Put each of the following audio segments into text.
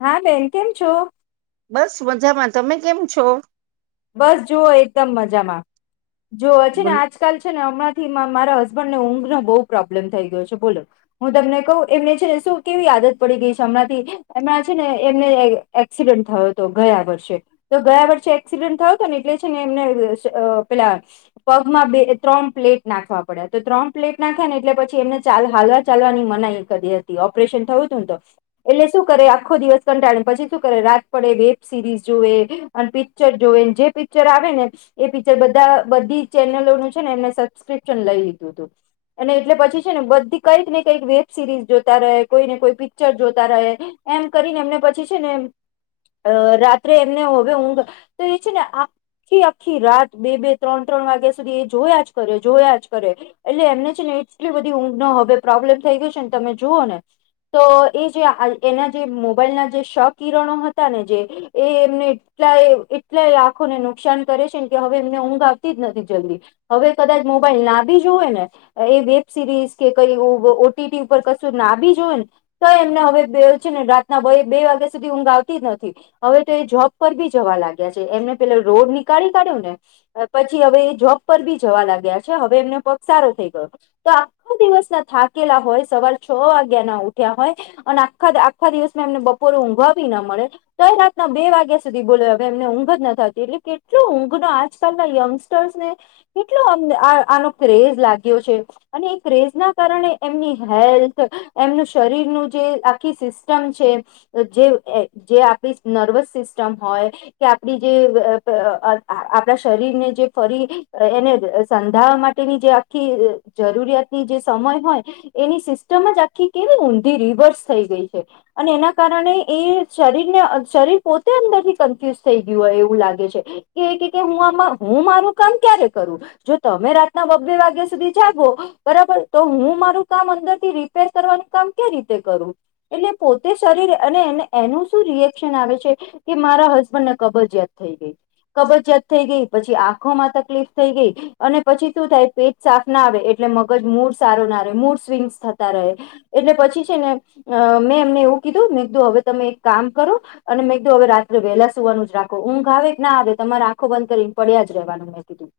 હા બેન કેમ છો. બસ મજામાં તમે કેમ છો. બસ જુઓ એકદમ મજામાં જુઓ છે ને બોલો. આજકાલ છે ને હમણાં મારા હસબનને ઊઘનો બહ પ્રોબ્લેમ થઈ ગયો છે બોલો હું તમને કહું એમને છેને શું કેવી આદત પડી ગઈ છે હમણાંથી એમણા છે ને એમને એક્સિડન્ટ થયો હતો ગયા વર્ષે તો ગયા વર્ષે એક્સિડન્ટ થયો હતો ને એટલે છે ને એમને અ પેલા પગમાં બે ત્રણ પ્લેટ નાખવા પડ્યા તો ત્રણ પ્લેટ નાખ્યા ને એટલે પછી એમને હાલવા ચાલવાની મનાઈ કરી હતી ઓપરેશન થયું હતું ને તો એટલે શું કરે આખો દિવસ કંટાળીને પછી શું કરે રાત પડે વેબ સિરીઝ જોુએ અને પિચ્ચર જોવે જે પિચ્ચર આવે ને એ પિચ્ચર બધા બધી ચેનલોનું છે ને એમને સબસ્ક્રિપ્શન લઈ હી તો તો અને એટલે પછી છે ને બધી કંઈક ને કઈક વેબ સિરીઝ જોતા રહે કોઈ ને કોઈ પિક્ચર જોતા રહે એમ કરીને એમને પછી છે ને રાત્રે એમને હવે ઊંઘ તો એ છે ને આખી આખી રાત બે બે ત્રણ ત્રણ વાગ્યા સુધી એ જોયા જ કરે જોયા જ કરે એટલે એમને છે એટલિ બધી ઊંઘ નોહવે પ્રોબ્લેમ થઈ ગયો છે ને તમે જુઓ ને તો એ જે એના જે મોબાઈલના જે શ કિરણો હતા ને જે એ એમને [unintelligible] એટલે એ આંખોને નુકસાન કરે છે ને કે હવે એમને ઊંઘ આવતી જ નથી જલ્દી હવે કદાચ મોબાઈલ ના બી જો એ વેબ સિરી કે ઓ ઓટીપી ઉપર કશુંર નાભી જોએને તો એમના હવે બેઉછે ને રાતના બે વાગ્યા સુધી ઊંઘ આવતી જ નથી હવે તો એ જોબ પર બી જવા લાગે કયા છે એમને પેલો રોડ નીળી કાઢ્યો ને પછી હવે જોબ પર ભી જવા લાગ્યા છે હવે એમને પગ સારો થઈ ગયો તો આખા દિવસ ના થાકેલા હોય સવાર છ વાગ્યા ના ઉઠ્યા હોય અને આખા આખા દિવસમાં એમને બપોરે ઊંઘવા ભી ના મળે તો એ રાતના બે વાગ્યા સુધી બોલો એમને ઊંઘ જ નતી આવતી એટલે કેટલો ઊંઘ ન આજકાલના યંગસ્ટર્સને કેટલો અમ આર આર હલો ક્રેજ લાગ્યો છે અને એ ક્રેજ ના કારણે એમની હેલ્થ, હઅ એમનું શરીર. જે આખી સિસ્ટમ છે. જેઉએ જે આપડી નર્વસ સિસ્ટમ હોય. હે કે આપડી જે અપ અઆઆ આપણા શરીરને જે ફરી હાઈ એને સંધાવા માટે. તે ની જે આખીય જરૂરિયાતની જે સમય હોય, એની સિસ્ટમ જ આખી કેવી ઊંધી. રિત વર્સ થઈ ગઈ હે અને એના કારણે એ શરીરને અ શરીર પોતે અંદર થી કન્ફ્યુઝ. થઈ ગયું હોય એવું લાગે છે. કે કે કે હું આમા હું મારુ કામ ક્યારે કરું? અ જો તમે રાતના. બે બે વાગ્યા સુધી જાગું. અહ બરાબર તો હું મારું કામ અંદર થી રીપેર કરવાનું કામ કે રીતે? કરું એટલે પોતે શરીર અને એને એનું શું રિએક્શન આવે છે? કે મારા હસબન્ડ. કબજિયાત થઈ ગઈ. કબજિયાત થઈ ગઈ. પછી આંખોમાં તકલીફ થઈ ગઈ. અને પછી શું થાય પેટ સાફ ના આવે એટલે. તેમગજ મૂળ સારો ના રહ્યુ મૂળ સ્વિંગ થતા રહે. એટલે પછી છે ને મેં એમને. કીઘુ મે તો હવે તમે એક કામ કરો, અને મેં હવે રાત્રે વેલા સુવાનું. રાખો ઊંઘ આવે કે ના આવે, તમારે આંખો બંધ કરીને પડ્યા જ રહેવાનું મે કીઘુ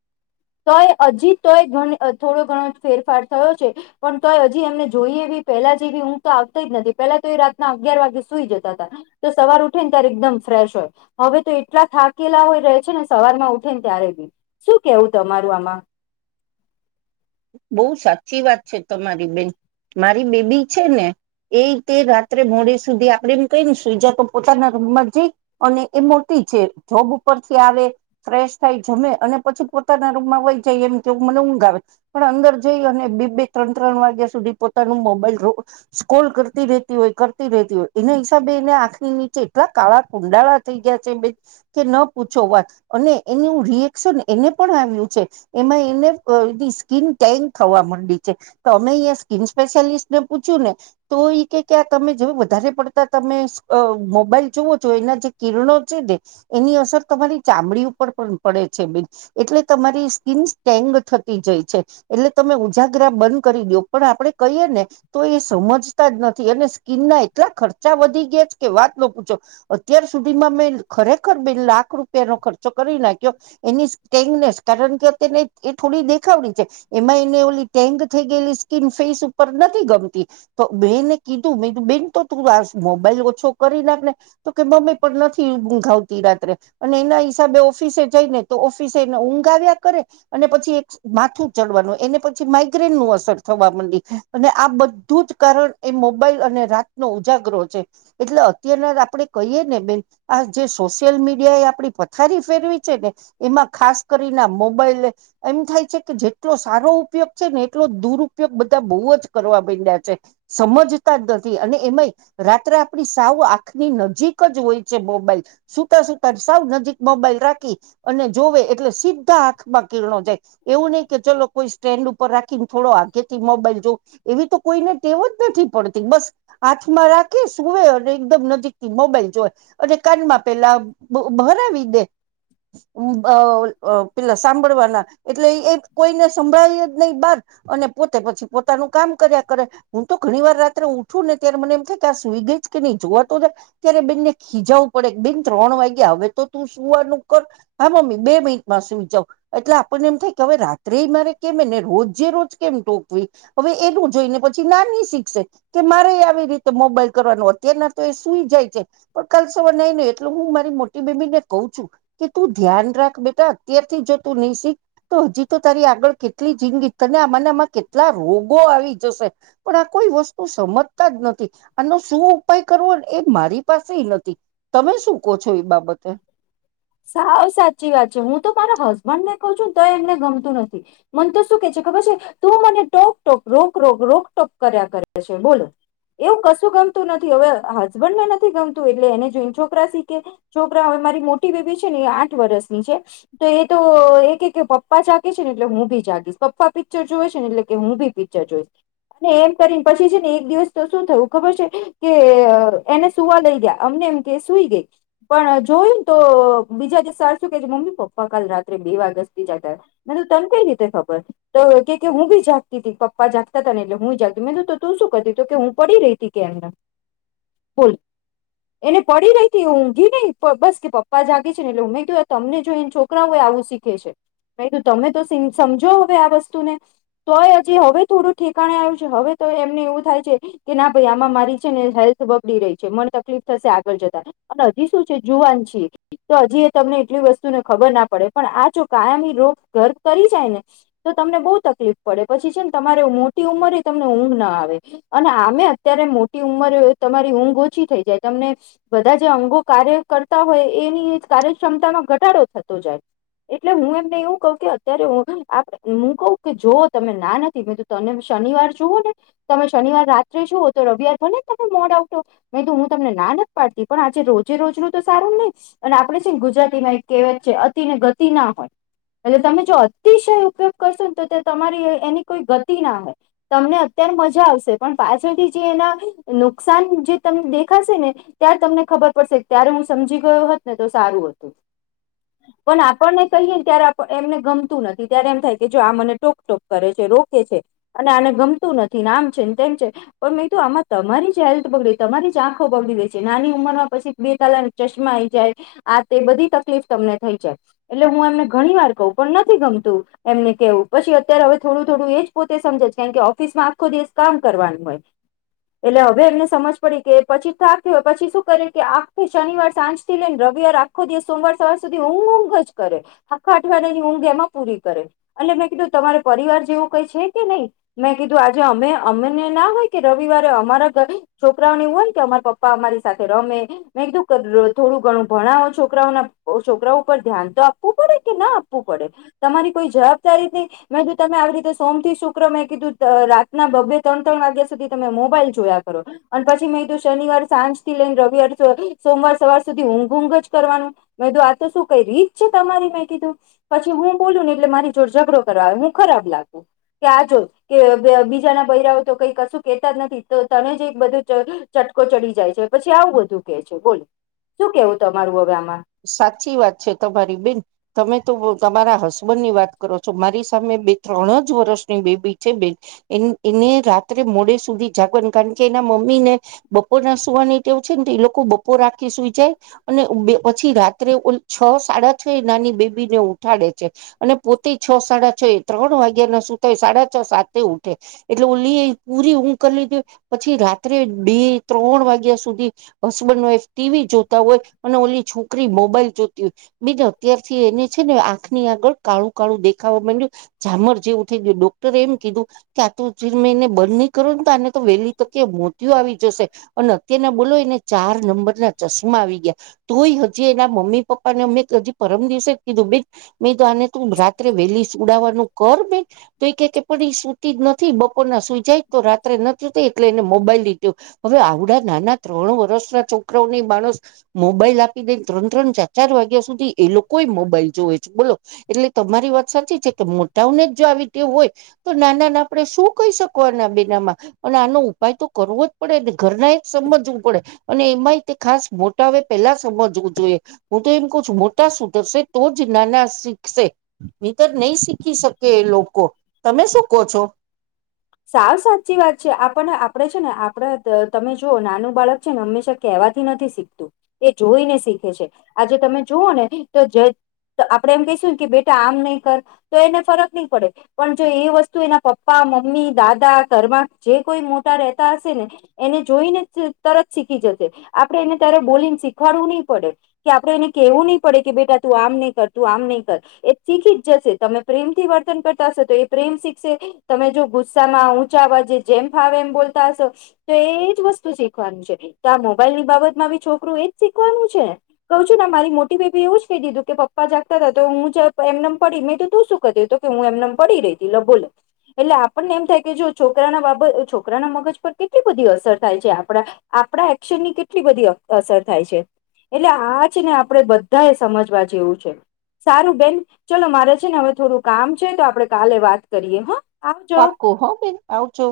તોય હજી તોય ઘણ અ થોડો ઘણો ફેરફાર થયો છે. પણ તોય હજી એમને જોઈએવી. પહેલા જેવી ઊઘ તો આવતી જ નથી. પેલા તો એ રાતના અગિયાર વાગે સુઈ જતા હતા. તો સવાર ઉઠી ને ત્યારે એકદમ. ફ્રેશ હોય. હવે તો એટલા થાકેલા હોય રહે છે ને સવાર માં ઉઠે ને ત્યારે બી. શું કેવું તમારું આમાં? [inaudible] બહુ સાચી વાત છે. તમારી બેન. મારી બેબી છે ને? એ તે રાત્રે મોડે સુધી આપડે એમ કઈને સુઈજા તો પોતાના રૂમમાં જઈ. અને એ મોટી. ઈછે જોબ ઉપરથી આવે, ફ્રેશ થાય જમે, અને પછી પોતાના રૂમમાં વહી જઈએ એમ મને. ઉઘ આવે પણ અંદર જઈ અને બે બે ત્રણ ત્રણ વાગ્યા સુધી પોતાનું મોબાઈલ જોવે સ્કોલ કરતી રહેતી હોય. કરતી રેતી હોય. એના હિસાબે એને આંખની નીચે એટલા કાળા કુંડાળા થઈ ગયા છે બેન. કે ન પૂછો વાત અને એનું રિએક્શન એને પણ આવ્યું છે. એમાં એને કર તીસ સ્કીન ટેન્ક થવા માંડી છે. તમે એસ સ્કીિન સ્પેશિયાલિસ્ટ ને પૂછ્યું ને, તોઈ એ કે કે ક્યા. તમે જો વધારે પડતા તમે સ અ મોબાઈલ જુવોઓ છો એના જે કિરણો છે ને એની. સર તમારી ચામડી ઉપર પણ પણ પડે છે બેન. એટલે તમારી સ્કીિન સટેંગ થતી જાય છે. એટલે તમે ઉજાગરા બંધ કરી દો. પણ આપડણે કહીયએ ને તો એ સમજતા જ નથી. અને સ્કિનના એટલા ખર્ચા વધી ગયા છે કે વાત ન પૂછો. અત્યાર સુધીમાં મેં ખરેખર બે લાખ. લાખ રૂપિયાનોો ખર્ચો કરી નાખ્યો. એની સેંગનેસ કારણ કે તેને એ થોડી દેખાવડી છે. એમાં એને ઓલી ટેંગ થઈ ગયેલી સ્કીિન ફેસ ઉપર નથી ગમતી. તો મેએને કીધું મે બેન તો તું વા મોબાઈલ ઓછો કરી, નાખ ને. તો કે મમ્મી પણ નથી ઊંઘાવતી રાત્રે. અને એના હિસાબે ઓફિસે જઈને તો ઓફિસે એને ઊંઘાવ્યા કરે. અને પછી એક માથું. ચડવાનું એને પછી, માઇગ્રેન નું અસર થવા માંડી. અને આ બધું જ કારણ એ મોબાઈલ અને. રાતનો ઉજાગરો છે. એટલે અત્યારના આપે કહીએ ને બેન. આ જે સોશિયલ મીડિયા. આપડી પથારી ફેરવી છે ને. એમાં ખાસ કરીને મોબાઈલ એમ થાય છે કે જે. એટલો સારો ઉપયોગ છે ને, એટલો દુરપયોગ બધા બહુ જ કરવા બ્યા છે. સમજતા અને એમાંય રાત્રે આપડી સાવ આખની નજીક જ હોય છે મોબાઈલ. સુતા સુતા સા નજીક મોબાઈલ રાખી, અને જોવે એટલે સીધા આંખમાં કિરણો જાય. એવું નહી કે ચલો કોઈ સ્ટેન્ડ ઉપર રાખીને થોડો આગે થી મોબાઈલ જો. એવી તો કોઈને ટેવ જ નથી પડતી. બસ હાથમાં રાખે સુવે, અને એકદમ નજીક થી મોબાઈલ જોય. અને કાનમાં પેલા ભરાવી દે. પેલા સાંભળવાના એટલે એ. કોઈને સંભળાવી જ નહી. બાર અને પોતે પછી પોતાનું કામ કર્યા કરે હું તો ઘણી વાર રાત્રે. ઉઠું ને ત્યારે મને એમ થાય કે, આ સ્ગ જ કે નહી જોવાતો જાય. ત્યારે બેનને ખીજાવું પડે બેન ત્રણ વાગે. હવે તો તું સુવાનું કર. હા મમ્મી બે મિનિટમાં સુઈ જાવ. એટલે આપણને એમ થાય કે હવે રા. ર મારે કે ને રોજે રોજ કેમ ટોકવી. હવે એનું જોઈને પછી નાની શીખશે. મારે આવી રીતે મોબાઈલ કરવાનું અત્યારના તો એ સુઈ જાય છે. પણ કાલ સવાર નઈ ન એટલે હું મારી. મો બેમીને કહ છું. કે તું ધ્યાન રાખ બેટા અત્યારથી જો તું નહી. શીખ તો હજી. તો તારી આગળ કેટલી જિંદગી. તને આમાંનામાં કેટલા રોગો આવી જશે. પણ આ કોઈ વસ્તુ. સમજતા જ નથી આનો શું ઉપાય કરવો એ મારી પાસે નથી તમે શું ક છો? બાબતે સા સાચી વાત છે, હું તો મારા હસબન્ડ ને કહ છું તો એમને ગમતું નથી મને તો શું કે છે ખબર છે તું મને ટોક ટોક રોક રોક રોક ટોક કર્યા કરે છે બોલો. એવું કશું ગમતું નથી હવે હસબન્ડ ને નથી ગમતું એટલે એને જોઈને છોકરા શીખે છોકરા હવે મારી મો મો બેબી છે, ને એ આઠ વર્ષની છે તો એ તો એ કે કે પપ્પા જાગે છે, ને એટલે હું ભી જાગીશ કફા પિક્ચર જોએ છે, ને એટલે કે હું બી પિક્ચર જોઈશ અને એમ કરીને પછી છે ને એક દિવસ તો શું થયું ખબર છે, કે એને સુવા લઈ ગયા અમને કેમ કે સુઈ ગઈ પણ જોયું ને તો બીજા જે શું કે મમ્મી પપ્પા કાલ રાત્રે બે વાગેથી જતા મ તને કઈ રીતે ખબર કે હું બી જાગતી હતી પપા જાગતા હતા ને એટલે હું જાગતી મે તું શું કર તું કે હું પડી રહી હતી કેમ એને પડી નહી ઊંઘી નહી બસ કે પપ્પા જાગી છે ને એટલેમે કયું આ તમને જોઈને છોકરાઓય આવું શીખે છે. કું તમે તો સમજો હવે આ વસ્તુને તોય હજી હવે થોડું ઠેકાણે આવ્યું છે હવે, તો એમને એવું થાય છે કે ના ભાઈ આમાં મારી છે ને હેલ્થ બબડી રહી છે મન તકલીફ થશે આગળ જતા અને હજી શું છે જુવાન છીએ તો હજી એ તમને એટલી વસ્તુને ખબર ના પડે પણ આ જો કાયમી રોગ ઘર્ કરી જાય ને તો તમને બહુ તકલીફ પડે પછી છેમને તમારે મોટી ઉંમરે તમને ઊંઘ ના આવે અને આમે અત્યારે મોટી ઉંમર તમારી ઊંઘ ઓછી થઈ જાય, તમને બધા જે અંગો કાર્ય કરતા હોય, એની કાર્યક્ષમતા ન ઘટાડો થતો જાય. એટલે હું એમને એવું કઉ કે અત્યારે હું કહ કે જો તમે ના નથી મેં તો તને શનિવાર જુઓ ને તમે શનિવાર રાત્રે જુઓ તો રવિવાર થો ને તમે મોડ આવઠો તો હું તમને ના પડતી પણ આજે રોજ રોજ નનું તો સારું નહી. અને આપણેે છે ને ગુજરાતીમાં એક કહેવાત છે, અતિને ગતિ ના હોય એટલે તમે જો અતિશય ઉપયોગ કરશો ને તો તમારી એની કોઈ ગતિ ના હોય તમને મજા આવશે પણ પાછળથી જે એના નુકસાન જે તમને દેખાશે ને ત્યારે તમને ખબ ખબર પડશે ત્યારે હું સમજી ગયોત ને તો સારું હતું. પણ આપણને કહીએ ત્યારે એમને ગમતું નથી ત્યારે એમ થાય કે જો આ મને ટોક ટોક કરે છે, રોકે છે અને આને ગમતું નથી આમ છેને તેમ છે, પણું આમાં તમારી હેલ્થ બગ રી આંખો પગડી દે છે, નાની ઉંમરમાં પછી બે તાલા ચશ્ જાય આ બધી તકલીફ તમને થઈ જાય એટલે હું એમને ઘણી વાર કહ પણ નથી ગમ એમને કેવું પછી અત્યારે હવે થોડું થોડું એજ પોતે સમજે કાર કે ઓફિસમાં આખો દિવસ કામ કરવાનું એટલે હવે એમને સમજ પડી કે પછી થા થ હોય પછી શું કરી કે આખથી શનિવાર સાંજ થી લઈને રવિવાર આખો દિવસ સોમવાર સવાર સુધી ઊં ઊંઘ જ કરે આખા અવાડિયાની ઊંઘ એમાં પૂરી કરે અને મેં કીધું તમારે પરિવાર જેવું કઈ છે કે નહી મેં કીધું આજે અમે અમને ના થાય કે રવિવારે અમારા ઘ છોકરાઓને એવું હોય કે અમારા પપ્પા અમારી સાથે રમે મેધું કર થોડું ઘણું ભણાવો છોકરાઓના છોકરાઓ ઉપર ધ્યાન તો આપવું પડે કે ના આપવું પડે તમારી કોઈ જવાબદારી થી મેં કીધુ તમે આવી રીતે સોમ થી શુક્ર મેં કીધું રાતના બબે ત્રણ ત્રણ વાગ્યા સુધ ત મોબાઈલ જોયા કરો અને પછી મેંધું શનિવાર સાંજ થી લઈને રવિવાર સોમવાર સવાર સુધી ઊંઘ ઊંઘ જ કરવાનું મેંધું આ તો શું કઈ રીત છે તમારી મેં કીધું પછી હું બોલું ને એટલે મારી જોડ ઝઘડો કરવા હું ખરાબ લગુ કે આજ કે બીજા ના બૈયરા તો કઈ કશું કેતા જ નથી તો તને જ એક બધું ચ ચટકો ચડી જાય છે પછી આવું બધું કે છે બોલ. શું કેવું તમારું હવે આમ. સાચી વાત છે, તમારી બેન તમે તો તમારા હસબન્ડ ની વાત કરો છો મારી સામે બે ત્રણ જ વર્ષની બેબી છે બેન એની એને રાત્રે મોડે સુધી જાગવા કારણ કે એના મમ્મી ને બપોર ના સુવાનીટેવું છેને લોકો બપોર રાખી સુઈ જાય અનેબે પછી રાત્રે ઓ છ સાડા છ નાની બેબી ને ઉઠાડે છે અને પોતે છ સાડા છ ત્રણ વાગ્યા ના સુતાય સાડા છ સા ઉઠે એટલે ઓ લ પૂરી ઊ કરી લધે પછી થી રાત્રે બે ત્રણ વાગ્યા સુધી હસબન્ડ વાઈફ ટી વી જોતા હોય અને ઓલી છોકરી મોબાઈલ જોતી હોય બીજા અત્યારથી એને છે ને આંખની આગળ કાળું કાળું દેખાવા માંડું. જામર જેવું થઈ ગયું ડોક્ટરે એમ કીધું કે આ ત મેં એને બંધ નહી કરો આને તો વેલી મોતયો આવી જશે અને અત્યારના બોલો એને ચાર નંબર ના ચશ્મા આવી ગયા. તોય હજી એના મમ્મી પપ્પા ને અમે હજી પરમ દિવસે જ કીધું બે મે તો આને તું રાત્રે વેલી સુડાવાનું કર બે તો એ કે કે પણ એ સુતી જ નથી બપોરના સુઈ જાય તો રાત્રે નથી તે એલેને મોબાઈલ લીધું હવે આવડા નાના ત્રણ વર્ષના છોકરાની માણસ મો બાઈલ આપી દઈ ત્રણ ત્રણ ચાર ચાર વાગ્યા સુધી એ લોકો મોબાઈલ જોવે છે બોલો એટલે તમારી વાત સાચી છે કે મોટાઓને જ જો આવી તેું હોય તો નાના ના આપડે શું કહી શકોના બેન આમાં. આનો ઉપાય તો કરવો જ પડે ને ઘરના એ સમજવું પડે અને એમાંય તે ખાસ મોટા અવે પેલા સમજવું જોઈએ હું તો એમ ક મોટા સુધરશે તો જ નાના શીખશે. [unintelligible] નહી શીખી શકે એ લોકો તમે શું કહો છો? હ સાવ સાચી વાત છે આપણને આપડે છે ને આપડ તમે જોુઓ નાનું બાળક છે ને હંમેશા કેવાય વાથી નથી શીખતું એ જોઈને શીખે છે આજે તમે જુઓ ને તો તો આપડે એમ કહીશું કે બેટા આમ નહીં કર તો એને ફરક નહી પડે પણ જો એ વસ્તુ એના પપ્પા મમી દાદા ઘરમાં જે કોઈ મોટા રેતા હશે ને એને જોઈ ને તરત શીખી જશે. આપડણે એને ત્યારે બોલીને શીખવાડવું નહી પડે કે આપણે એને કેહવું નહી પડે કે બેટા તું આમ નઈ કર તું આમ નહી. [unintelligible] જ જશે તમે પ્રેમથી વર્તન કરતા હો તો એ પ્રેમ શીખ તમે જો ગુ સા માં ઉંચાવા જે જેમ ફાવે એમ બોલતા હશો તો એજ વસ્તુ શીખવાનું છે તો આ મોબાઈલ એની બાબતમાં છોકરું એ જ શીખવાનું છે ક છું ને મારી મોટી બેેબી એવું જ કહી દીધું કે પપ્પા જાગતા તો હું એમનેમ પડી મેં તો તું શું ક્યું હત કે હું એમને પડી રહી હતી બોલે એટલે પણ એમ થાય કે જો છોકરા બાબ છોકરાના મગજ પર કેટલી બધી અસર થાય છે આપ આપણા ની કેટલી બધી અસર થાય છે. એટલે આ છે ને આપણેે બધા એ સમજવા જેવું છે. સારું બેન ચલો મારે છે ને હવે થોડું કામ છે તો આપડણે કાલે વાત કરીએ હા. આવજો. પાકુ હ બેન આવજો.